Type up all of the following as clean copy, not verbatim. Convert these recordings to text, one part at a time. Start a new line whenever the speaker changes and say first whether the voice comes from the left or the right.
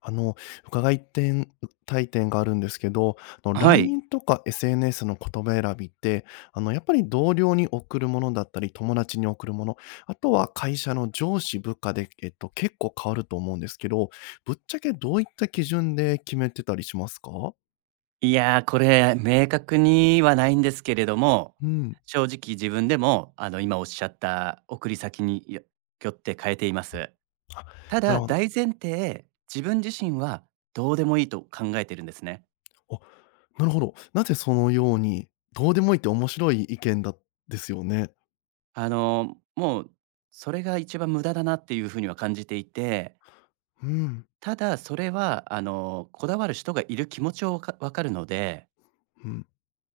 left: あの、伺いてんたい点があるんですけど、
right: はい。
left: LINE とか SNS の言葉選びって、やっぱり同僚に送るものだったり、友達に送るもの、あとは会社の上司、部下で、結構変わると思うんですけど、ぶっちゃけどういった基準で決めてたりしますか？
right: これ、明確にはないんですけれども、
left: うん。
right: 正直自分でも、今おっしゃった送り先によって変えています。た
left: な
right: だ、
left: るほど。
right: 大前提、自分自身はどうでもいいと考えてるんですね。
left: あ、なるほど。なぜそのように、どうでもいいって面白い意見だですよね。
right: もうそれが一番無駄だなっていうふうには感じていて、
left: うん、
right: ただそれは、こだわる人がいる気持ちを分かるので、
left: うん。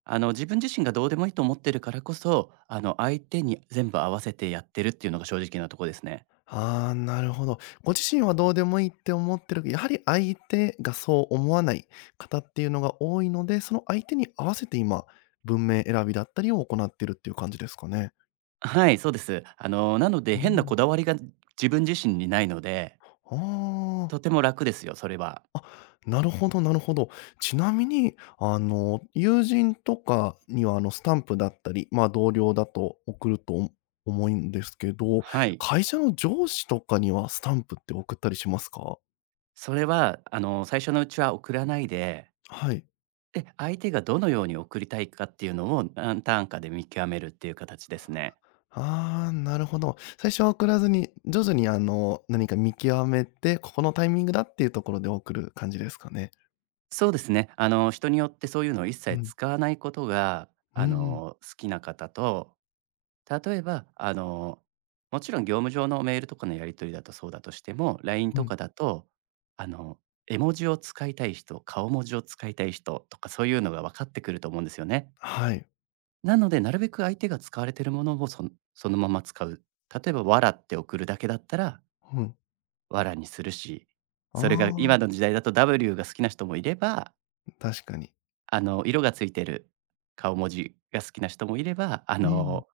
right: 自分自身がどうでもいいと思ってるからこそ、相手に全部合わせてやってるっていうのが正直なとこですね。
left: ああ、なるほど。ご自身はどうでもいいって思ってるけど、やはり相手がそう思わない方っていうのが多いので、その相手に合わせて今、文明選びだったりを行ってるっていう感じですかね。
right: はい、そうです。なので
left: う
right: 変なこ
left: ん。
right: だわりが自分自身にないので、
left: あ
right: とて
left: あ。
right: も楽ですよ、それは。
left: あ、なるほどなるほど。ちなみに、友人とかには、スタンプだったり、まあ、同僚だと送ると思うんですけど、
right: はい。
left: 会社の上司とかにはスタンプって送ったりしますか？
right: それは、最初のうちは送らないで、
left: はい。
right: で、相手がどのように送りたいかっていうのを何ターンかで見極めるっていう形ですね。
left: ああ、なるほど。最初は送らずに、徐々にあの、何か見極めて、ここのタイミングだっていうところで送る感じですかね。
right: そうですね。人によってそういうのを一
left: う
right: 切
left: ん。
right: 使わないことが、
left: うんうん。
right: 好きな方と、例えば、もちろん業務上のメールとかのやり取りだとそうだとしても、LINE
left: う
right: と
left: ん。
right: かだと、あの、絵文字を使いたい人、顔文字を使いたい人とかそういうのが分かってくると思うんですよね。
left: はい。
right: なので、なるべく相手が使われてるものをそのまま使う。例えば、わらって送るだけだったら、
left: うん。
right: わらにするし、
left: あ
right: それが
left: あ、
right: 今の時代だと W が好きな人もいれば、
left: 確かに。
right: 色がついてる顔文字が好きな人もいれば、
left: うん。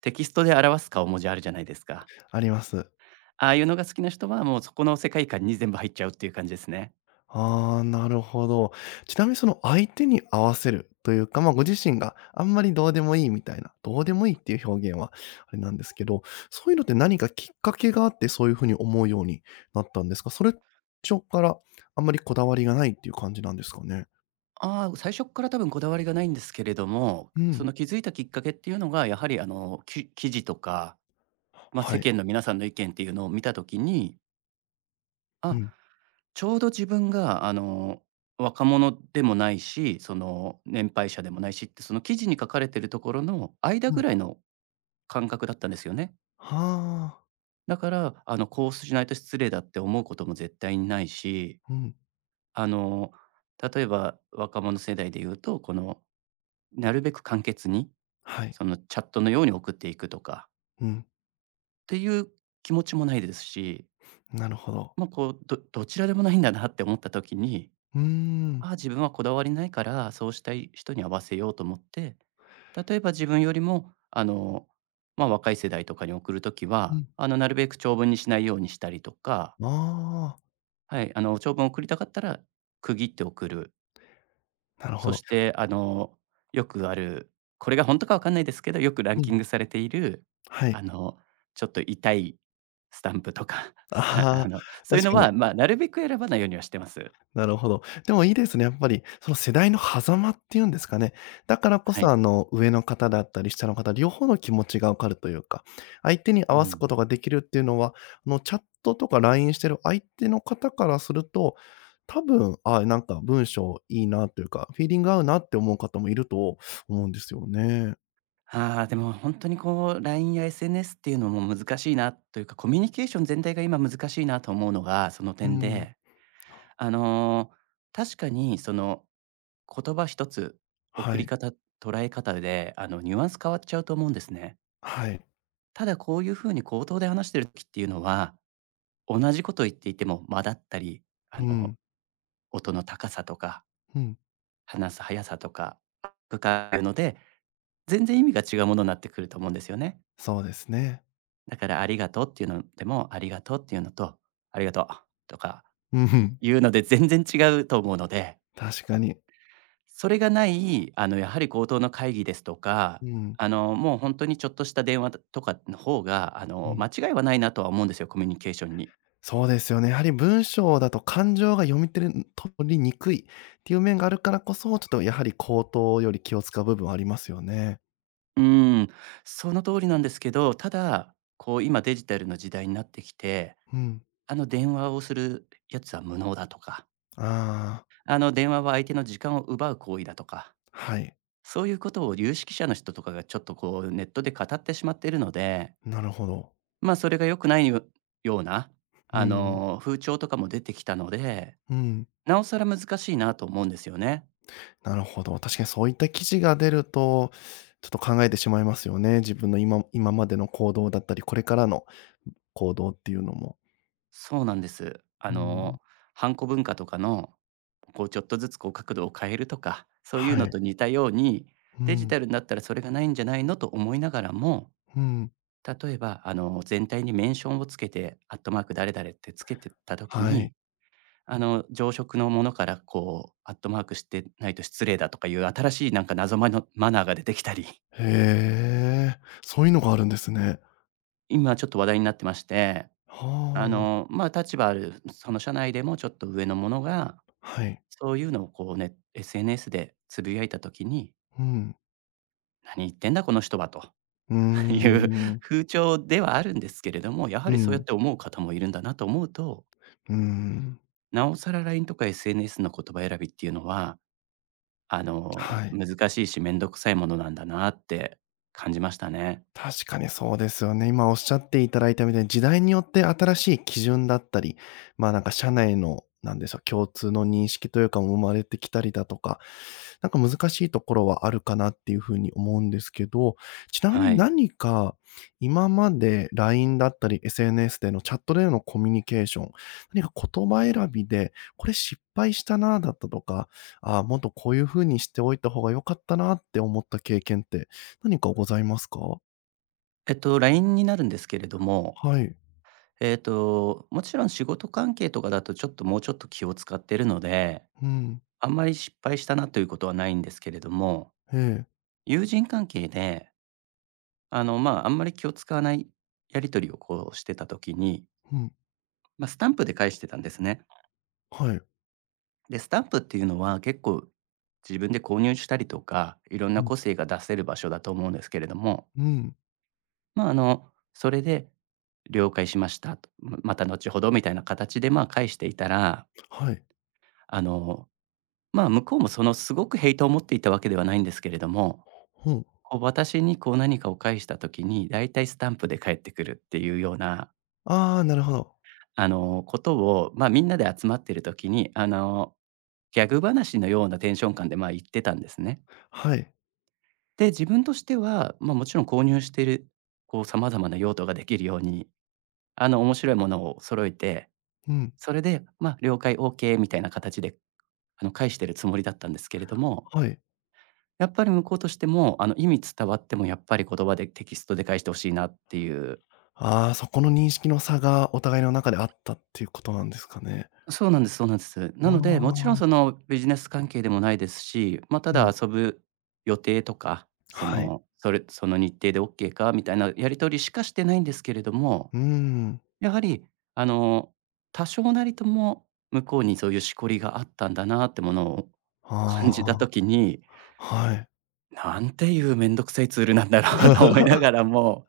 right: テキストで表す顔文字あるじゃないですか。
left: あります。
right: ああいうのが好きな人は、もうそこの世界観に全部入っちゃうっていう感じですね。
left: ああ、なるほど。ちなみにその相手に合わせるというか、ま、ご自身があんまりどうでもいいみたいな、どうでもいいっていう表現はあれなんですけど、そういうのって何かきっかけがあってそういうふうに思うようになったんですか？それ、しょからあんまりこだわりがないっていう感じなんですかね？
right: ああ、最初っから多分こだわりがないんですけれども、
left: う
right: そ
left: ん。
right: の気づいたきっかけっていうのが、やはり記事とか、まあ、
left: は
right: 世
left: い。
right: 間の皆さんの意見っていうのを見た時に、
left: う
right: あ、
left: ん、
right: ちょうど自分が若者でもないし、その年配者でもないしって、その記事に書かれてるところの間
left: う
right: ぐ
left: ん。
right: らいの感覚だったんですよね。
left: はあ。
right: だから、こうしないと失礼だって思うことも絶対にないし、
left: うん。
right: あの、例えば若者世代で言うと、この、なるべく簡潔に、
left: はい。
right: そのチャットのように送っていくとか
left: うん。
right: っていう気持ちもないですし、
left: なるほど。
right: まあ、こう、どちらでもないんだなって思った時に、
left: うーん。
right: ああ、自分はこだわりないから、そうしたい人に合わせようと思って、例えば自分よりも、まあ、若い世代とかに送る時
left: う
right: は、
left: ん。
right: なるべく長文にしないようにしたりとか、
left: あ
right: はい、長文を送りたかったら区切って送る。
left: あ、なるほ
right: そ
left: ど。
right: して、よくある、これが本当かわかんないですけど、よくラン
left: う
right: キ
left: ん。
right: ングされている、
left: は
right: あ
left: い。
right: の、ちょっと痛いスタンプとか、スタあ
left: ああ、
right: の、そういう
left: 確
right: の
left: かに。
right: は、まあ、なるべく選ばないようにはしてます。
left: なるほど。でもいいですね、やっぱり、その世代の狭間っていうんですかね。だからこ
right: は
left: そ、
right: い。
left: 上の方だったり下の方、両方の気持ちが分かるというか、相手に合
right: う
left: わすこ
right: ん。
left: とができるっていうのは、チャットとか LINE してる相手の方からすると、多分、あ、なんか文章いいなというか、フィーリング合うなって思う方もいると思うんですよね。
right: ああ、でも本当にこう、LINE や SNS っていうのも難しいなというか、コミュニケーション全体が今難しいなと思うのが、その
left: う
right: 点
left: ん。
right: で、あの、確かにその、言葉一つ、送
left: は
right: り
left: い。
right: 方、捉え方で、ニュアンス変わっちゃうと思うんですね。
left: はい。
right: ただ、こういうふうに口頭で話してる時っていうのは、同じことを言っていても間だったり、あ
left: う
right: の、
left: ん。
right: 音の高さとか、
left: うん。
right: 話す速さとか、深いので、全然意味が違うものになってくると思うんですよね。
left: そうですね。
right: だから「ありがとう」っていうのでも「ありがとう」っていうのと「ありがとう」とか
left: うん。
right: いうので全然違うと思うので、
left: 確かに。
right: それがない、やはり口頭の会議ですとか、
left: うん。
right: もう本当にちょっとした電話とかの方が、
left: う
right: 間
left: ん。
right: 違いはないなとは思うんですよ、コミュニケーションに。
left: そうですよね。やはり文章だと感情が読み取れ取りにくいっていう面があるからこそ、ちょっとやはり口頭より気を使う部分はありますよね。
right: うーん、その通りなんですけど、ただ、こう今デジタルの時代になってきて、
left: うん。
right: あの電話をするやつは無能だとか、
left: ああ、
right: あの電話は相手の時間を奪う行為だとか、
left: はい。
right: そういうことを有識者の人とかがちょっとこうネットで語ってしまっているので、
left: なるほど。
right: まあそれが良くないような、
left: う
right: あ
left: ん。
right: の風潮とかも出てきたので、
left: うん。
right: なおさら難しいなと思うんですよね。
left: なるほど。確かにそういった記事が出ると、ちょっと考えてしまいますよね。自分の今までの行動だったり、これからの行動っていうのも。
right: そうなんです。
left: うん。
right: ハンコ文化とかのこうちょっとずつこう角度を変えるとか、そういう
left: は
right: の
left: い。
right: と似たように、
left: う
right: デジ
left: ん。
right: タルになったらそれがないんじゃないのと思いながらも、
left: うん。
right: 例えばあの全体にメンションをつけて、アットマーク誰々ってつけてた時
left: はい。
right: に、あの常食のものからこうアットマークしてないと失礼だとかいう新しいなんか謎マのマナーが出てきたり、
left: へえ、そういうのがあるんですね。
right: 今ちょっと話題になってまして、あ
left: はあ。
right: のまあ立場あるその社内でもちょっと上のものが
left: はい。
right: そういうのをこうね SNS でつぶやいた時に
left: うん。
right: 何言ってんだこの人はと、
left: うー
right: いう
left: ん、うん。
right: 風潮ではあるんですけれども、やは
left: う
right: りそうやっ
left: ん。
right: て思う方もいるんだなと思うと、
left: うーん。
right: なおさら LINE とか SNS の言葉選びっていうのは、
left: はい。
right: 難しいし、めんどくさいものなんだなって感じましたね。
left: 確かにそうですよね。今おっしゃっていただいたみたいに、時代によって新しい基準だったり、まあ、なんか社内の、なんでしょう、共通の認識というかも生まれてきたりだとか、なんか難しいところはあるかなっていうふうに思うんですけど、ちなみ
right: は
left: に
right: い。
left: 何か今まで LINE だったり SNS でのチャットでのコミュニケーション、何か言葉選びで、これ失敗したなだったとか、ああ、もっとこういうふうにしておいた方が良かったなって思った経験って何かございますか。
right: えっと、LINE になるんですけれども、
left: はい。
right: えっと、もちろん仕事関係とかだとちょっともうちょっと気を使ってるので、
left: うん。
right: あんまり失敗したなということはないんですけれども、
left: ええ。
right: 友人関係で、まあ、あんまり気を使わないやり取りをこうしてた時に、
left: うん。
right: まあ、スタンプで返してたんですね。
left: はい。
right: で、スタンプっていうのは結構自分で購入したりとか、いろんな
left: うん。
right: 個性が出せる場所だと思うんですけれども、
left: うん。
right: まあ、それで「了解しました」と、ま「また後ほど」みたいな形で、ま、返していたら、
left: はい。
right: あの、まあ、向こうもそのすごくヘイトを持っていたわけではないんですけれども、
left: ほう。
right: こう私にこう何かを返した時に、だいたいスタンプで返ってくるっていうような
left: ああ、なるほど。
right: ことを、まあ、みんなで集まってる時に、ギャグ話のようなテンション感で、ま、言ってたんですね。
left: はい。
right: で、自分としては、まあ、もちろん購入している、こう、様々な用途ができるように、面白いものを揃えて、
left: うん。
right: それで、まあ、了解、OK みたいな形で、返してるつもりだったんですけれども、
left: はい。
right: やっぱり向こうとしても、意味伝わってもやっぱり言葉でテキストで返してほしいなっていう、
left: ああ、そこの認識の差がお互いの中であったっていうことなんですかね。
right: そうなんです、そうなんです。
left: あ
right: なので、もちろんそ
left: あ、
right: のビジネス関係でもないですし、まあ、た
left: う
right: だ
left: ん。
right: 遊ぶ予定とか、そ
left: はい。
right: の、それその日程でオッケーかみたいなやり取りしかしてないんですけれども、
left: うーん。
right: やはりあの、多少なりとも向こうにそういうしこりがあったんだなってものを感
left: あ
right: じた
left: あ、
right: 時に、
left: はい。
right: なんていうめんどくさいツールなんだろう と思いながらも、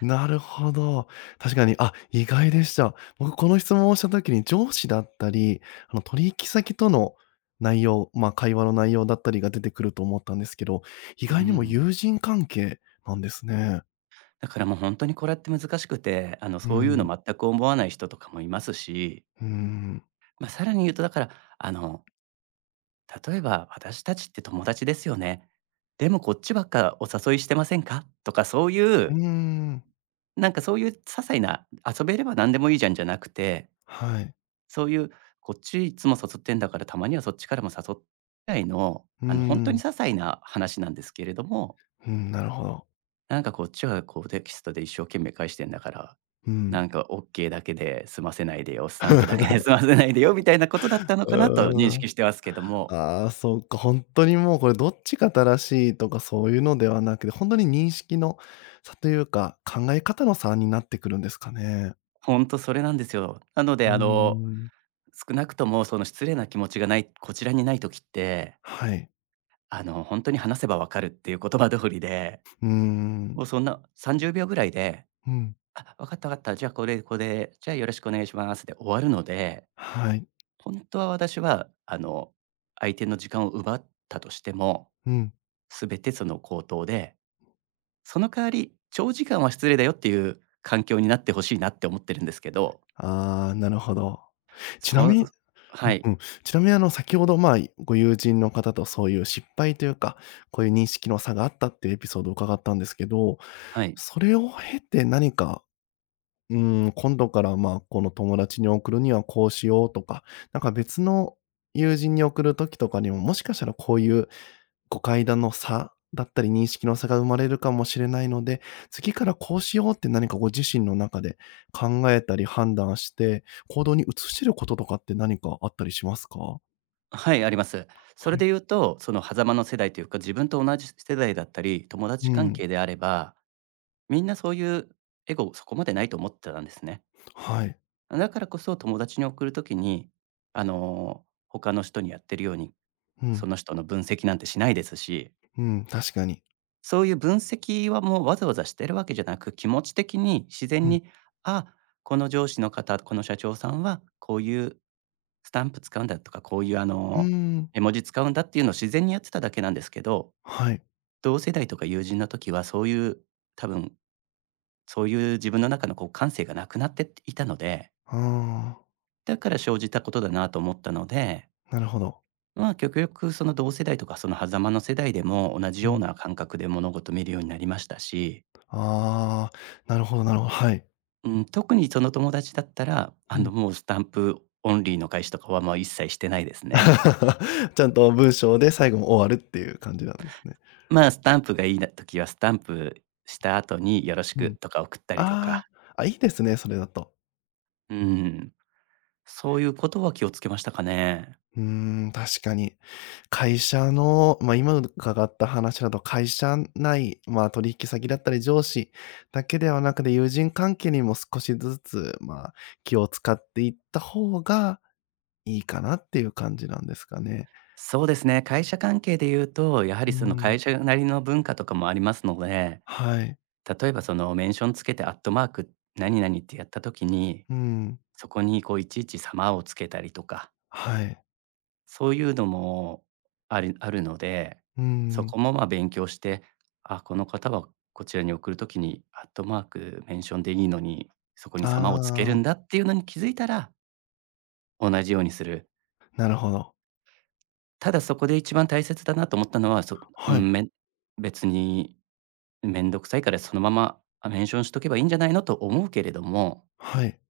left: なるほど。確かに、あ、意外でした。僕この質問をした時に上司だったり、あの取引先との内容、まあ、会話の内容だったりが出てくると思ったんですけど、意
right: う
left: 外にも
right: ん。
left: 友人関係なんですね。
right: だからもう本当にこれって難しくて、
left: う
right: そういうの
left: ん、
right: 全く思わない人とかもいますし、
left: うーん、
right: まあ、さらに言うとだから、あの、例えば「私たちって友達ですよね。でもこっちばっかお誘いしてませんか？」とかそうい
left: うー
right: う、
left: ん、
right: なんかそういう些細な遊べれば何でもいいじゃんじゃなくて、
left: はい。
right: そういう「こっちいつも誘ってんだから、たまにはそっちからも誘っ」ぐらいの、
left: うー
right: 本当に些
left: ん、
right: 細な話なんですけれども、
left: うん、なるほど。
right: なんかこっちはこうテキストで一生懸命返してんだから、
left: う
right: な
left: ん。
right: んかオッケーだけで済ませないでよ、スタンプだけで 済ませないでよみたいなことだったのかなと認識してますけども。
left: ああ、そっか、本当にもうこれどっちが正しいとかそういうのではなくて、本当に認識の差というか、考え方の差になってくるんですかね。
right: ほんとそれなんですよ。なの
left: う
right: で、
left: ーん。
right: 少なくともその失礼な気持ちがないこちらにない時って、
left: はい。
right: ほんとに話せばわかるっていう言葉通りで、
left: うーん。
right: もうそんな30秒ぐらいで、
left: うん。
right: 「あ、わかったわかった、じゃあこれ、これ、じゃあよろしくお願いします」で終わるので、
left: はい。
right: ほんとは私は、相手の時間を奪ったとしても、
left: うん。
right: 全てその口頭で、その代わり長時間は失礼だよっていう環境になって欲しいなって思ってるんですけど、
left: ああ、なるほど。ちなみ
right: そ
left: に
right: はい、
left: うんうん。ちなみに先ほど、まあ、ご友人の方とそういう失敗というか、こういう認識の差があったっていうエピソードを伺ったんですけど、
right: はい。
left: それを経て何かうーん、今度から、まあ、この友達に送るにはこうしようとか、なんか別の友人に送る時とかにも、もしかしたらこういう誤解だの差だったり、認識の差が生まれるかもしれないので、次からこうしようって何かご自身の中で考えたり判断して、行動に移してることとかって何かあったりしますか？
right: はい、あります。それ
left: はい。
right: で言うと、その狭間の世代というか、自分と同じ世代だったり、友
left: う
right: 達関
left: ん。
right: 係であれば、みんなそういうエゴそこまでないと思ってたんですね。
left: はい。
right: だからこそ友達に送るときに、他の人にやってるように、
left: う
right: そ
left: ん。
right: の人の分析なんてしないですし、
left: うん、確かに。
right: そういう分析はもうわざわざしてるわけじゃなく、気持ち的に自
left: う
right: 然
left: ん。
right: に、あ、この上司の方、この社長さんはこういうスタンプ使うんだとか、こういう
left: うーん。
right: 絵文字使うんだっていうのを自然にやってただけなんですけど、
left: はい。
right: 同世代とか友人の時はそういう、多分そういう自分の中のこう感性がなくなっていたので、
left: あ
right: だから生じたことだなと思ったので、
left: あ、なるほど。
right: まあ極力その同世代とかその狭間の世代でも同じ
left: う
right: よう
left: ん。
right: な感覚で物事見るようになりましたし、
left: ああ、なるほどなるほど、はい。
right: うん、特にその友達だったら、
left: うん。
right: もうスタンプオンリーの返しとかは、もう一切してないですね。
left: ちゃんと文章で最後も終わるっていう感じなんですね。
right: まあ、スタンプがいいな時は、スタンプした後によろし
left: う
right: く
left: ん。
right: とか送ったりと
left: あ
right: か、
left: あ、あ、いいですね、それだと。
right: うん、そういうことは気をつけましたかね。
left: うーん、確かに。会社の、ま、今伺った話だと会社内、ま、取引先だったり上司だけではなくて、友人関係にも少しずつ、ま、気を使っていった方がいいかなっていう感じなんですかね。
right: そうですね、会社関係で言うと、やはり
left: う
right: その
left: ん。
right: 会社なりの文化とかもありますので、
left: はい。
right: 例えばそのメンションつけてアットマーク何々ってやった時に、
left: うん。
right: そこにこういちいち様をつけたりとか、
left: はい。
right: そういうのもありあるので、
left: う
right: そ
left: ん。
right: こもまあ勉強して、あ、この方はこちらに送るときにアットマーク、メンションでいいのに、そこに様をつけ
left: あ
right: るんだ
left: あ、
right: っていうのに気づいたら、同じようにする。
left: なるほど。
right: ただそこで一番大切だなと思ったのは、そう
left: はい。
right: ん、めん別にめんどくさいからそのまま、あ、メンションしとけばいいんじゃないのと思うけれども、
left: はい。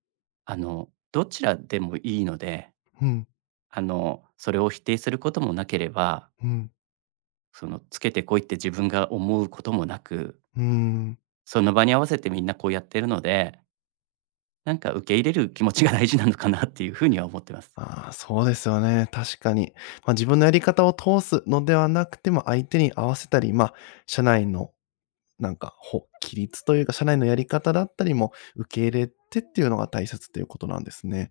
right: どちらでもいいので、
left: うん、
right: それを否定することもなければ
left: うん、
right: その、つけてこいって自分が思うこともなく、
left: うん。
right: その場に合わせてみんなこうやってるので、なんか受け入れる気持ちが大事なのかなっていう風には思ってます。
left: ああ、そうですよね、確かに。まあ、自分のやり方を通すのではなくても、相手に合わせたり、まあ、社内のなんか、ほ規律というか、社内のやり方だったりも受け入れてっていうのが大切ということなんですね。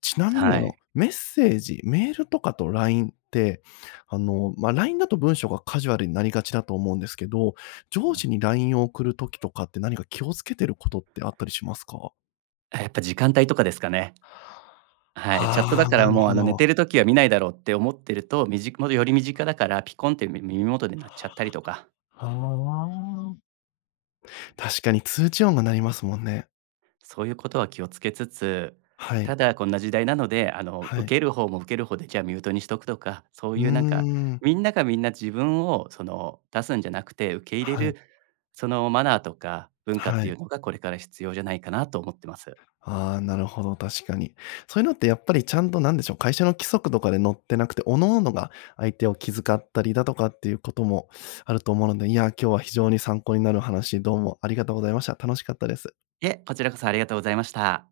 left: ちなみに
right: はい。
left: メッセージ、メールとかと LINE って、まあ、LINE だと文章がカジュアルになりがちだと思うんですけど、
right: う
left: 上司
right: ん。
left: に LINE を送る時とかって何か気をつけてることってあったりしますか？
right: あ、やっぱ時間帯とかですかね。はい、チャットだ
left: ああー、
right: か
left: な
right: ら
left: る
right: もう、
left: ほ
right: 寝
left: ど。
right: てる時は見ないだろうって思ってると、みじより身近だから、ピコンって耳元で鳴っちゃったりとか。
left: はあ。確かに通知音が鳴りますもんね。
right: そういうことは気をつけつつ、
left: は
right: た
left: い、
right: だこんな時代なので、
left: は
right: 受
left: い。
right: ける方も受ける方で、じゃあミュートにしとくとか、そう
left: うー
right: いうなんか、
left: ん。
right: みんながみんな自分をその、出すんじゃなくて、受け入れ
left: はい、
right: る、そのマナーとか文化っ
left: は
right: ていう
left: い。
right: のがこれから必要じゃないかなと思ってます。
left: ああ、なるほど、確かに。そういうのってやっぱりちゃんとなんでしょう、会社の規則とかで載ってなくて、各々が相手を気遣ったりだとかっていうこともあると思うので、いや、今日は非常に参考になる話、どうもありがとうございました。楽しかったです。
right: いえ、こちらこそありがとうございました。